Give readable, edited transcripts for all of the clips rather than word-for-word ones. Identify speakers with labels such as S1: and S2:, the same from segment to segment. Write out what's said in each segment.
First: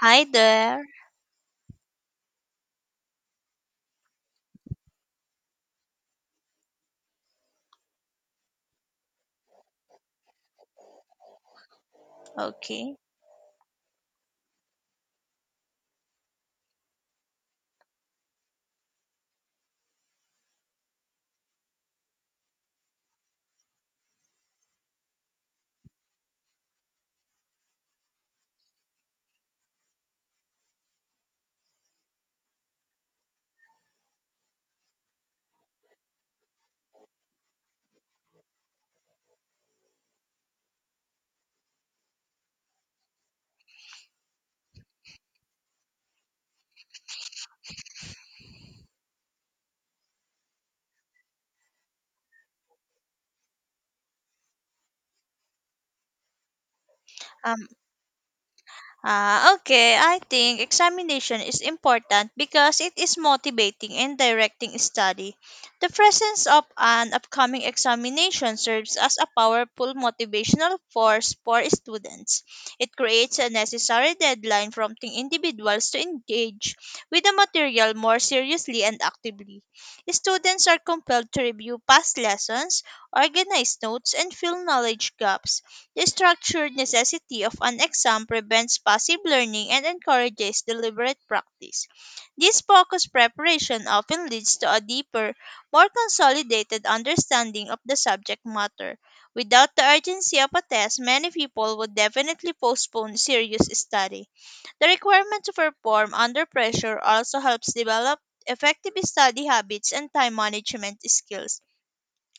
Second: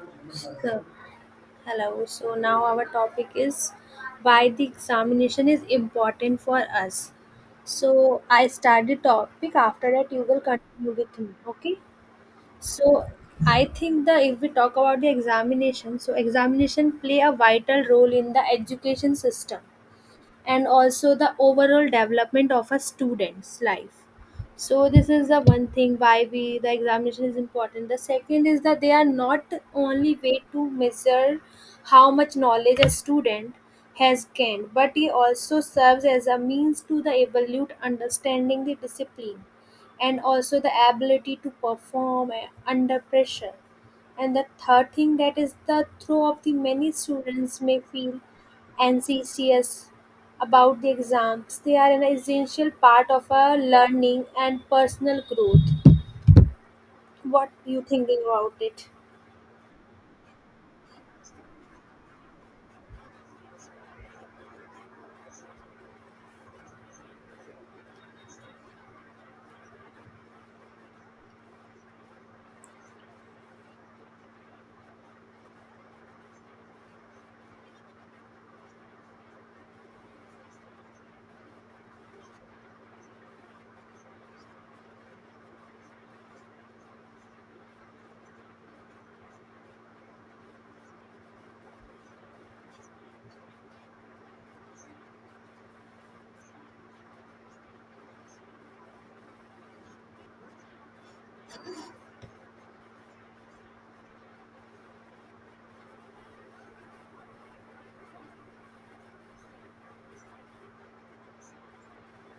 S1: Hi there.
S2: So, hello. So now our topic is why the examination is important for us. So I start the topic. After that, you will continue with me. Okay. So
S1: Okay.
S2: I think that if we talk about the examination, so examination play a vital role in the education system and also the overall development of a student's life, so this is the one thing why we the examination is important. The second is that they are not only way to measure how much knowledge a student has gained, but it also serves as a means to the evaluate understanding the discipline and also the ability to perform under pressure. And the third thing that is the throw of the many students may feel anxious about the exams. They are an essential part of our learning and personal growth. What
S1: Um,
S2: you thinking about it?
S1: okay, I think examination is important because it is motivating and directing study. The presence of an upcoming examination serves as a powerful motivational force for students. It creates a necessary deadline prompting individuals to engage with the material more seriously and actively. Students are compelled to review past lessons, organize notes, and fill knowledge gaps. The structured necessity of an exam prevents passive learning and encourages deliberate practice. This focused preparation often leads to a deeper, more consolidated understanding of the subject matter. Without the urgency of a test, many people would definitely postpone serious study. The requirement to perform under pressure also helps develop effective study habits and time management skills.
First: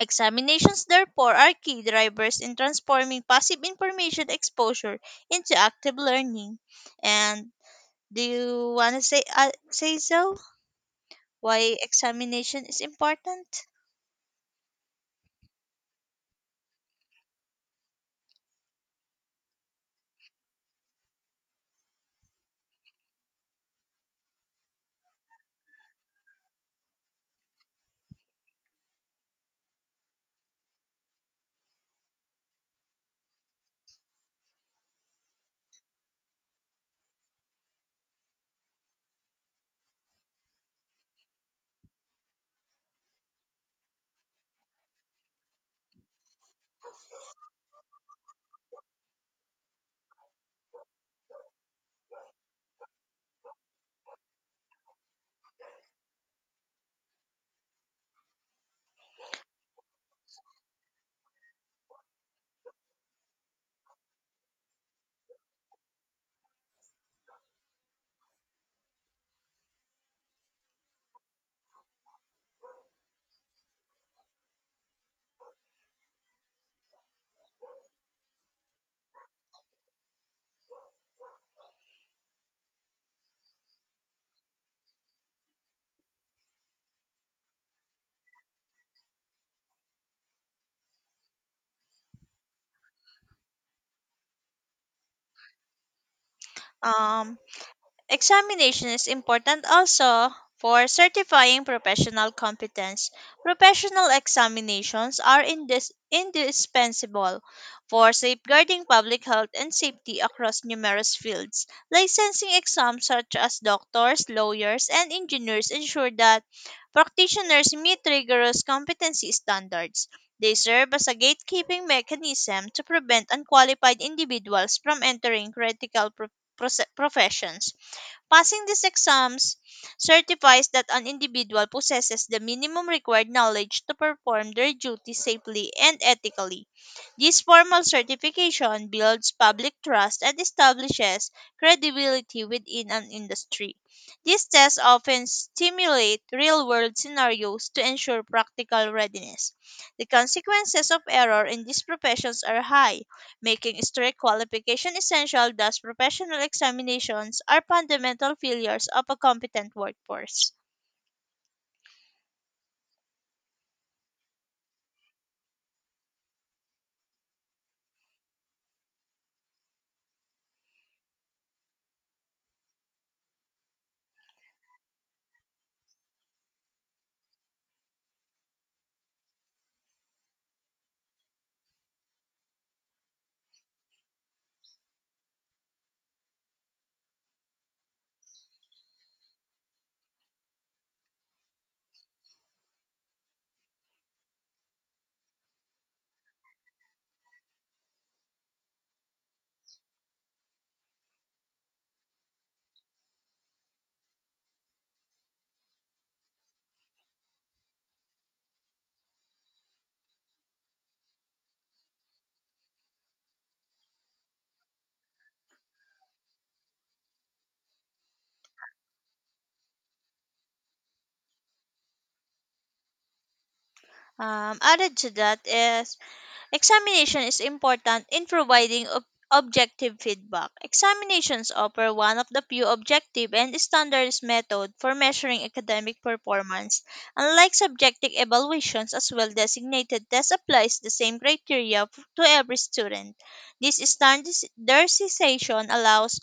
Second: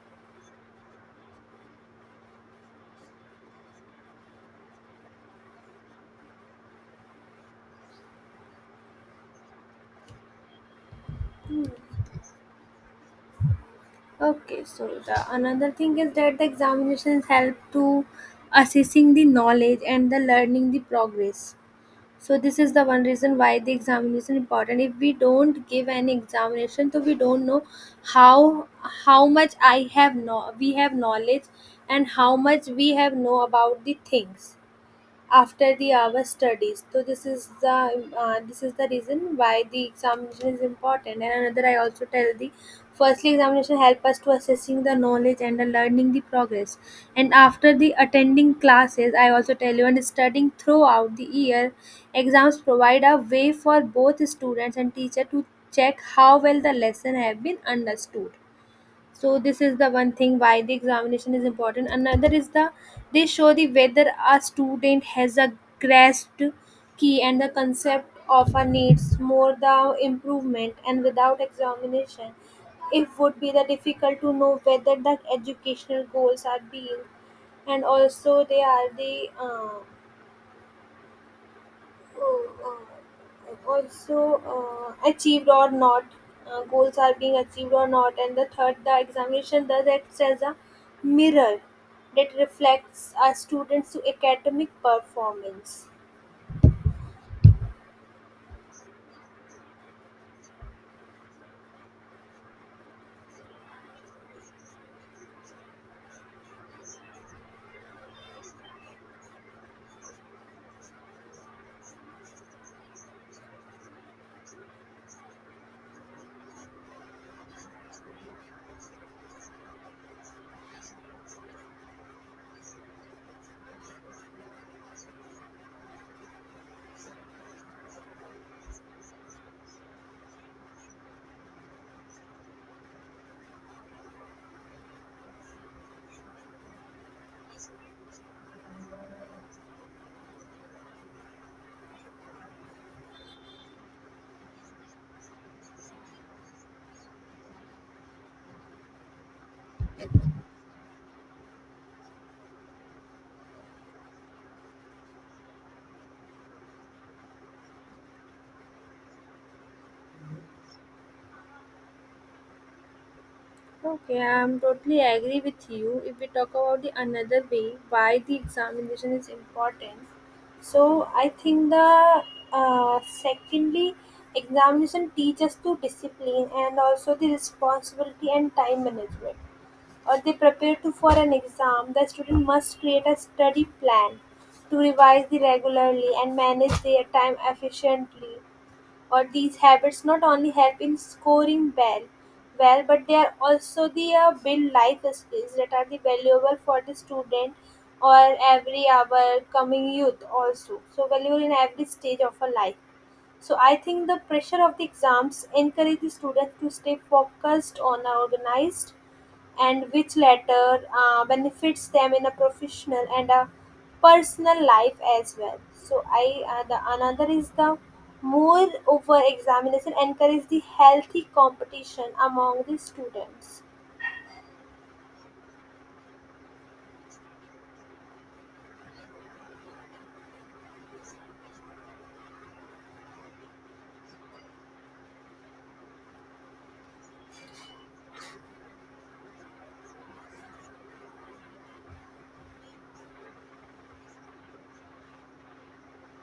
S1: Examinations, therefore, are key drivers in transforming passive information exposure into active learning. And do you want to say so? Why examination is important?
S2: Okay, so the another thing is that the examinations help to assessing the knowledge and the learning the progress. So this is the one reason why the examination important. If we don't give an examination, so we don't know how how much I have no we have knowledge and how much we have know about the things. After the hour studies, so this is the reason why the examination is important. And another I also tell the firstly examination help us to assessing the knowledge and the learning the progress, and after the attending classes I also tell you and studying throughout the year, exams provide a way for both students and teacher to check how well the lesson have been understood. So this is the one thing why the examination is important. Another is the they show the whether a student has a grasped key and the concept of a needs more the improvement, and without examination it would be the difficult to know whether the educational goals are being, and also they are the also achieved or not, goals are being achieved or not. And the third the examination does act as a mirror that reflects our students academic performance.
S1: Um, Examination is important also for certifying professional competence. Professional examinations are indispensable for safeguarding public health and safety across numerous fields. Licensing exams such as doctors, lawyers, and engineers ensure that practitioners meet rigorous competency standards. They serve as a gatekeeping mechanism to prevent unqualified individuals from entering critical professions. Passing these exams certifies that an individual possesses the minimum required knowledge to perform their duty safely and ethically. This formal certification builds public trust and establishes credibility within an industry. These tests often stimulate real world scenarios to ensure practical readiness. The consequences of error in these professions are high, making strict qualification essential. Thus professional examinations are fundamental failures of a competent workforce.
S2: Okay, I'm totally agree with you. If we talk about the another way why the examination is important, so I think the secondly examination teaches to discipline and also the responsibility and time management, or they prepare to for an exam, the student must create a study plan to revise the regularly and manage their time efficiently. Or these habits not only help in scoring well, but they are also the build life skills that are the valuable for the student or every our coming youth also. So valuable in every stage of a life. So I think the pressure of the exams encourage the students to stay focused on organized, and which latter benefits them in a professional and a personal life as well. So I the another is the more over examination encourage the healthy competition among the students.
S1: Added to that is examination is important in providing objective feedback. Examinations offer one of the few objective and standards method for measuring academic performance. Unlike subjective evaluations, as well designated test applies the same criteria to every student. This standardization allows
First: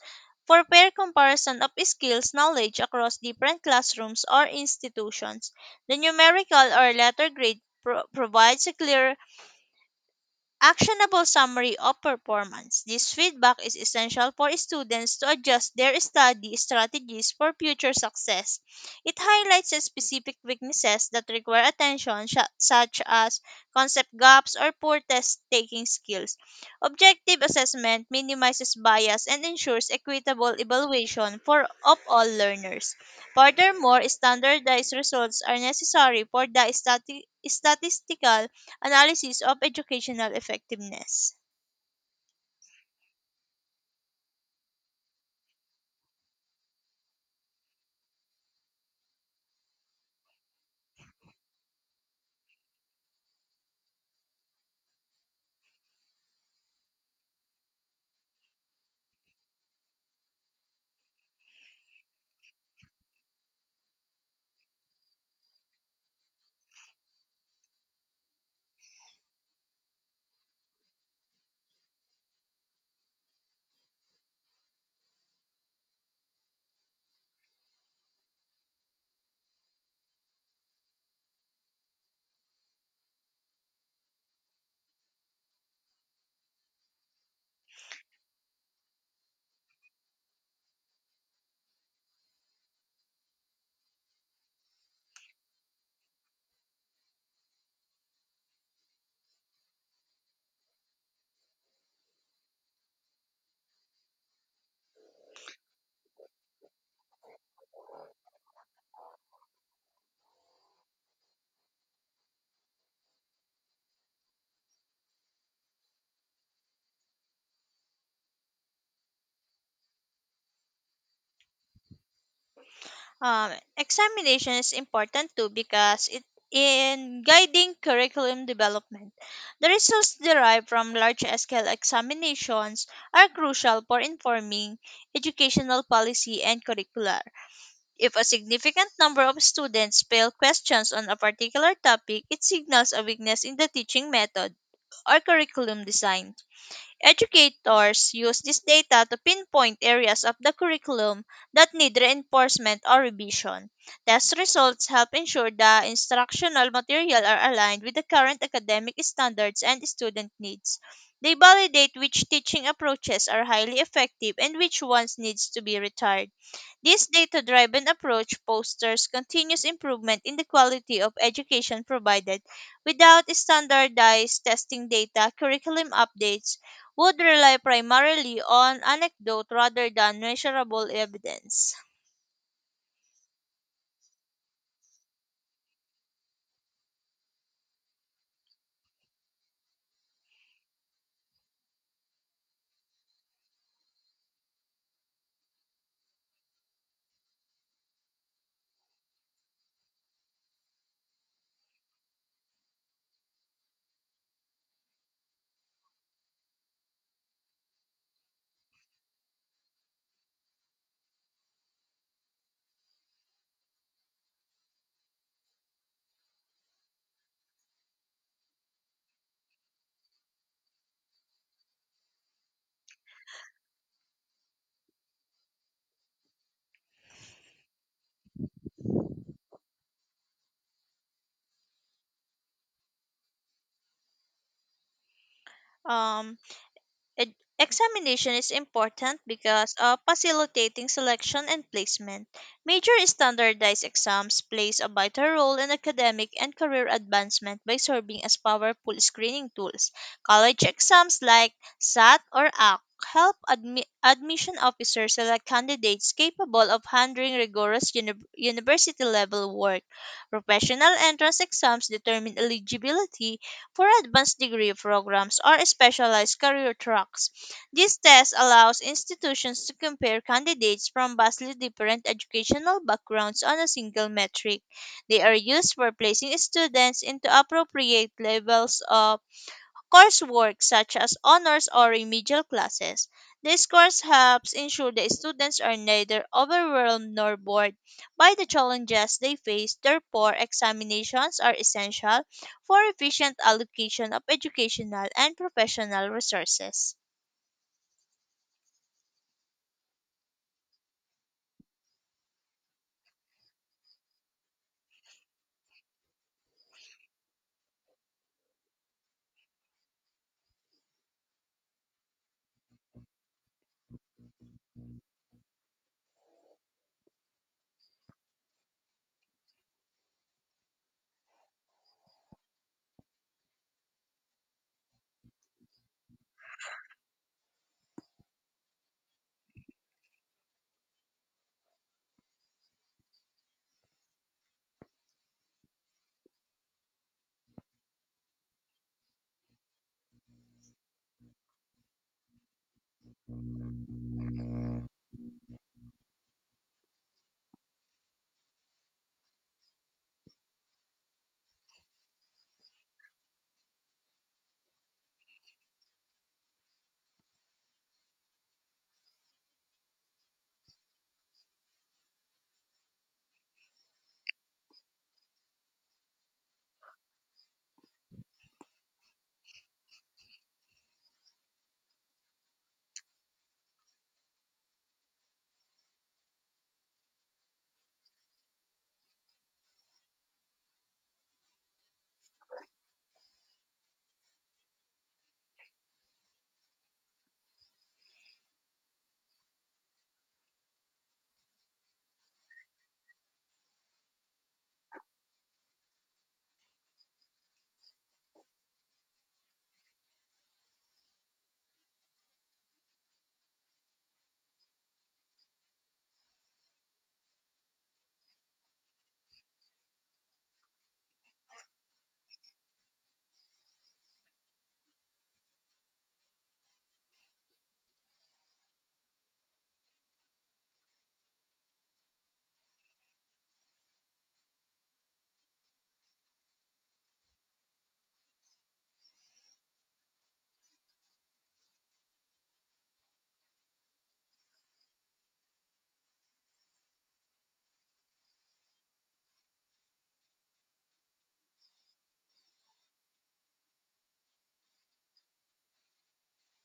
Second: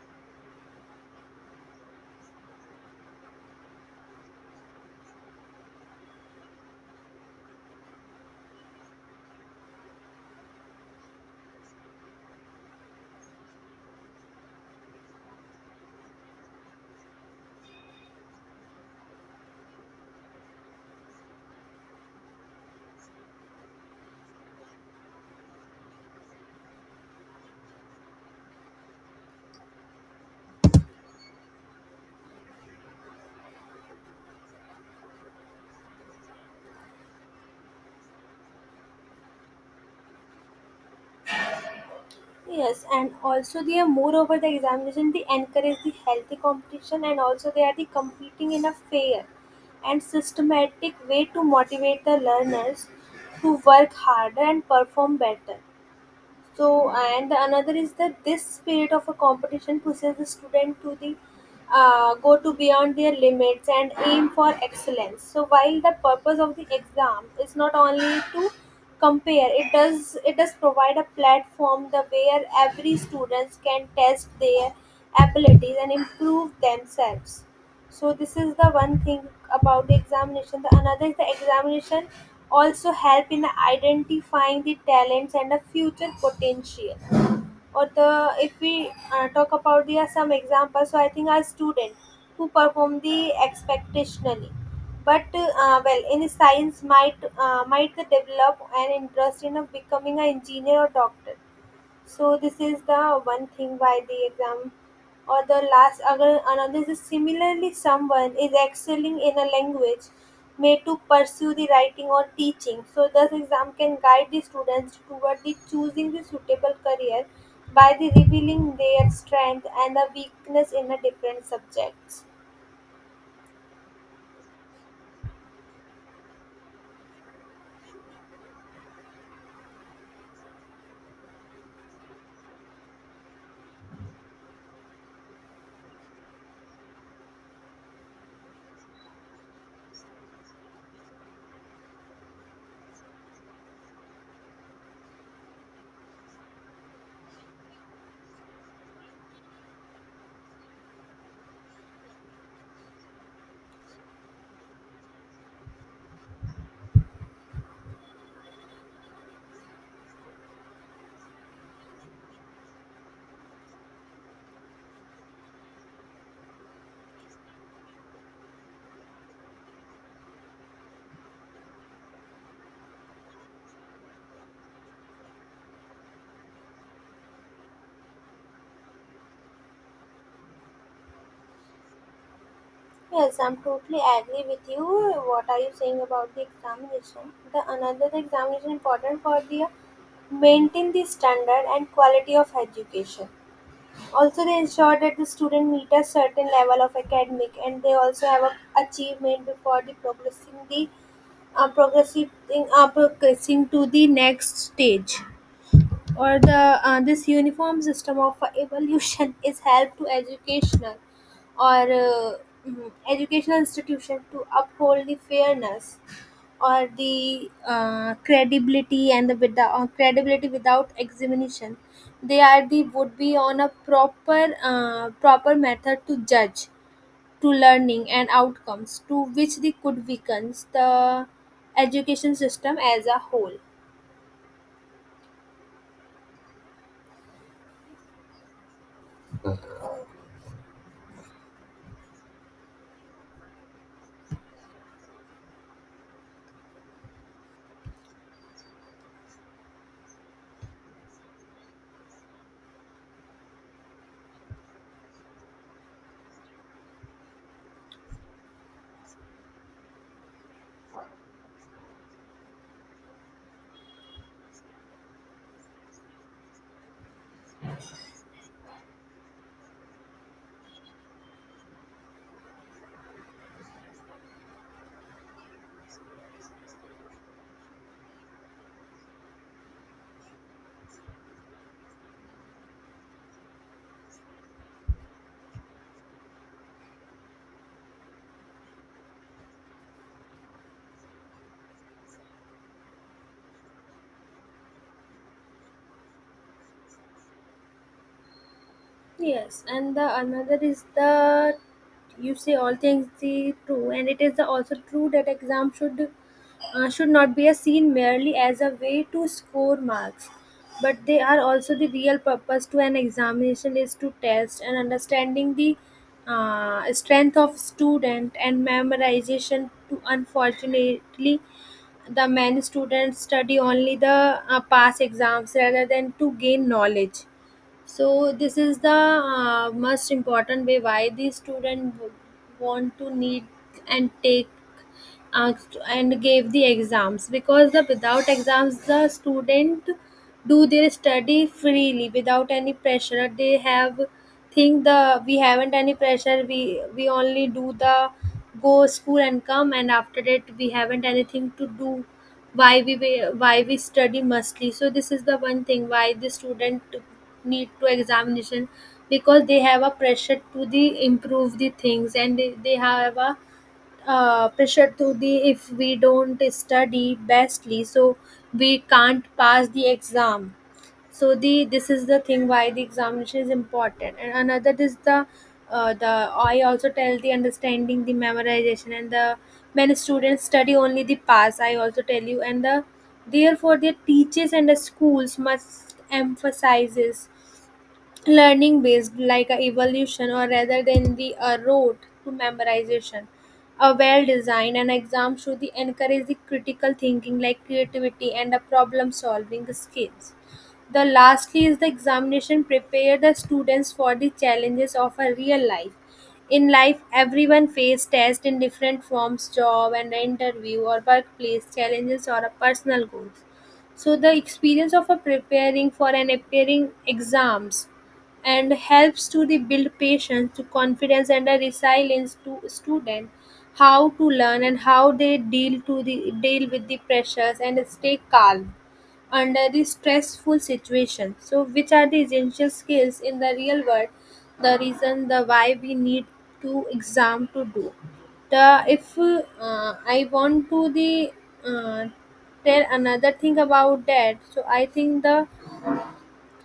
S1: for fair comparison of skills knowledge across different classrooms or institutions. The numerical or letter grade provides a clear actionable summary of performance. This feedback is essential for students to adjust their study strategies for future success. It highlights the specific weaknesses that require attention, such as concept gaps or poor test taking skills. Objective assessment minimizes bias and ensures equitable evaluation for of all learners. Furthermore, standardized results are necessary for the statistical analysis of educational effectiveness.
S2: Yes, and also they are moreover the examination they encourage the healthy competition and also they are the competing in a fair and systematic way to motivate the learners to work harder and perform better. So and another is that this spirit of a competition pushes the student to the go to beyond their limits and aim for excellence. So while the purpose of the exam is not only to compare, it does provide a platform the where every students can test their abilities and improve themselves. So this is the one thing about the examination. The another is the examination also help in identifying the talents and the future potential. Or the if we talk about the some examples, so I think our student who perform the expectationally, but well in science might develop an interest in of becoming an engineer or doctor. So this is the one thing why the exam, or the last other another is similarly someone is excelling in a language may to pursue the writing or teaching. So thus exam can guide the students toward the choosing the suitable career by the revealing their strength and the weakness in a different subjects.
S1: Um, Examination is important too because it in guiding curriculum development, the results derived from large-scale examinations are crucial for informing educational policy and curricula. If a significant number of students fail questions on a particular topic, it signals a weakness in the teaching method or curriculum design. Educators use this data to pinpoint areas of the curriculum that need reinforcement or revision. Test results help ensure the instructional material are aligned with the current academic standards and student needs. They validate which teaching approaches are highly effective and which ones needs to be retired. This data driven approach fosters continuous improvement in the quality of education provided. Without standardized testing data, curriculum updates would rely primarily on anecdote rather than measurable evidence.
S2: Yes, I'm totally agree with you. What are you saying about the examination? The another examination important for the maintain the standard and quality of education. Also, they ensure that the student meet a certain level of academic, and they also have a achievement before the progressing progressing to the next stage, or the this uniform system of evolution is help to educational or educational institution to uphold the fairness or the credibility and the without credibility without examination, they are the would be on a proper proper method to judge to learning and outcomes to which they could weaken the education system as a whole.
S1: Um, Examination is important because of facilitating selection and placement. Major standardized exams plays a vital role in academic and career advancement by serving as powerful screening tools. College exams like SAT or ACT help admission officers select candidates capable of handling rigorous university level work. Professional entrance exams determine eligibility for advanced degree programs or specialized career tracks. This test allows institutions to compare candidates from vastly different educational backgrounds on a single metric. They are used for placing students into appropriate levels of coursework such as honors or remedial classes. This course helps ensure that students are neither overwhelmed nor bored by the challenges they face. Therefore, examinations are essential for efficient allocation of educational and professional resources.
S2: Yes, and the another is the you say all things the true, and it is the also true that exam should not be a seen merely as a way to score marks, but they are also the real purpose to an examination is to test and understanding the strength of student and memorization. To unfortunately, the many students study only the pass exams rather than to gain knowledge. So this is the most important way why the student want to need and take asked and gave the exams, because the without exams the student do their study freely without any pressure. They have think the we haven't any pressure, we only do the go school and come, and after that we haven't anything to do, why we why we study mostly. So this is the one thing why the student need to examination, because they have a pressure to the improve the things, and they have a pressure to the if we don't study bestly, so we can't pass the exam. So the this is the thing why the examination is important. And another is the I also tell the understanding the memorization and the many students study only the pass I also tell you, and the therefore their teachers and the schools must emphasizes learning based like a evolution or rather than the a road to memorization. A well designed and exam should the encourage the critical thinking like creativity and a problem solving skills. The lastly is the examination prepare the students for the challenges of a real life. In life everyone face tests in different forms, job and interview or workplace challenges or a personal goals. So the experience of a preparing for an appearing exams and helps to the build patience to confidence and a resilience to student how to learn and how they deal to the deal with the pressures and stay calm under the stressful situation, so which are the essential skills in the real world. The reason the why we need to exam to do the if I want to the uh, tell another thing about that, so I think the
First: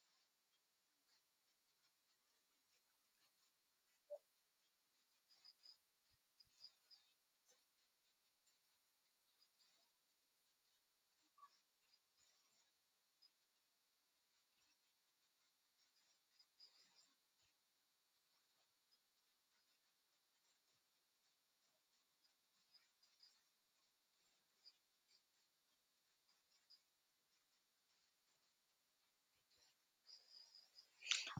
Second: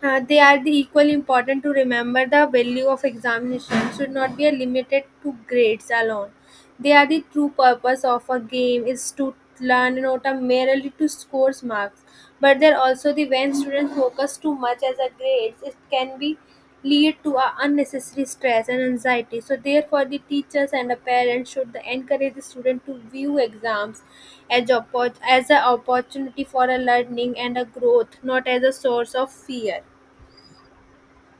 S2: they are the equally important to remember the value of examination should not be limited to grades alone. They are the true purpose of a game is to learn not a merely to score marks, but they're also the when students focus too much as a grades, it can be lead to a unnecessary stress and anxiety. So therefore the teachers and the parents should encourage the student to view exams as an opportunity for a learning and a growth, not as a source of fear.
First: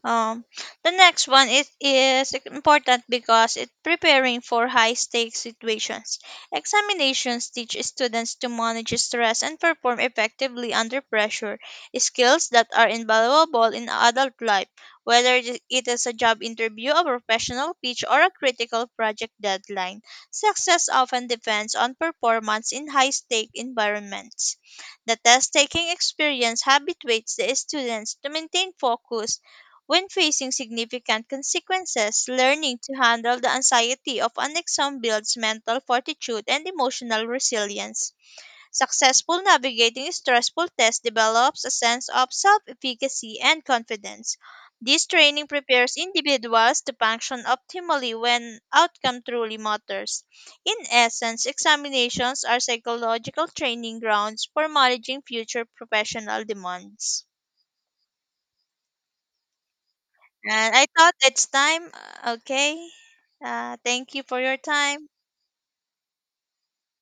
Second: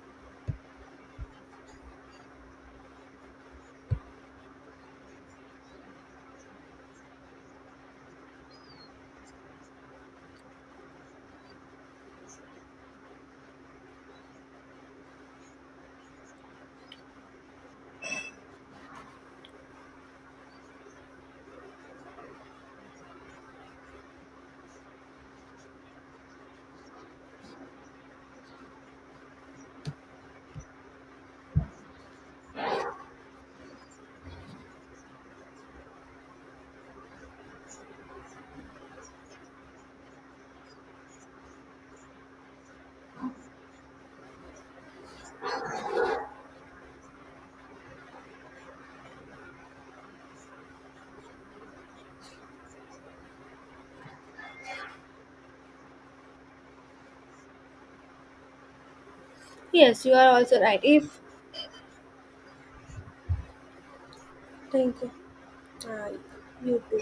S1: Um, the next one, it is important because it preparing for high stakes situations. Examinations teach students to manage stress and perform effectively under pressure, skills that are invaluable in adult life, whether it is a job interview, a professional pitch, or a critical project deadline. Success often depends on performance in high stake environments. The test taking experience habituates the students to maintain focus when facing significant consequences. Learning to handle the anxiety of an exam builds mental fortitude and emotional resilience. Successful navigating stressful tests develops a sense of self efficacy and confidence. This training prepares individuals to function optimally when outcome truly matters. In essence, examinations are psychological training grounds for managing future professional demands.
S2: Yes, you are also
S1: And
S2: right.
S1: I thought
S2: If
S1: it's time. Okay. Thank you for your
S2: thank
S1: time.
S2: you. Uh, you too.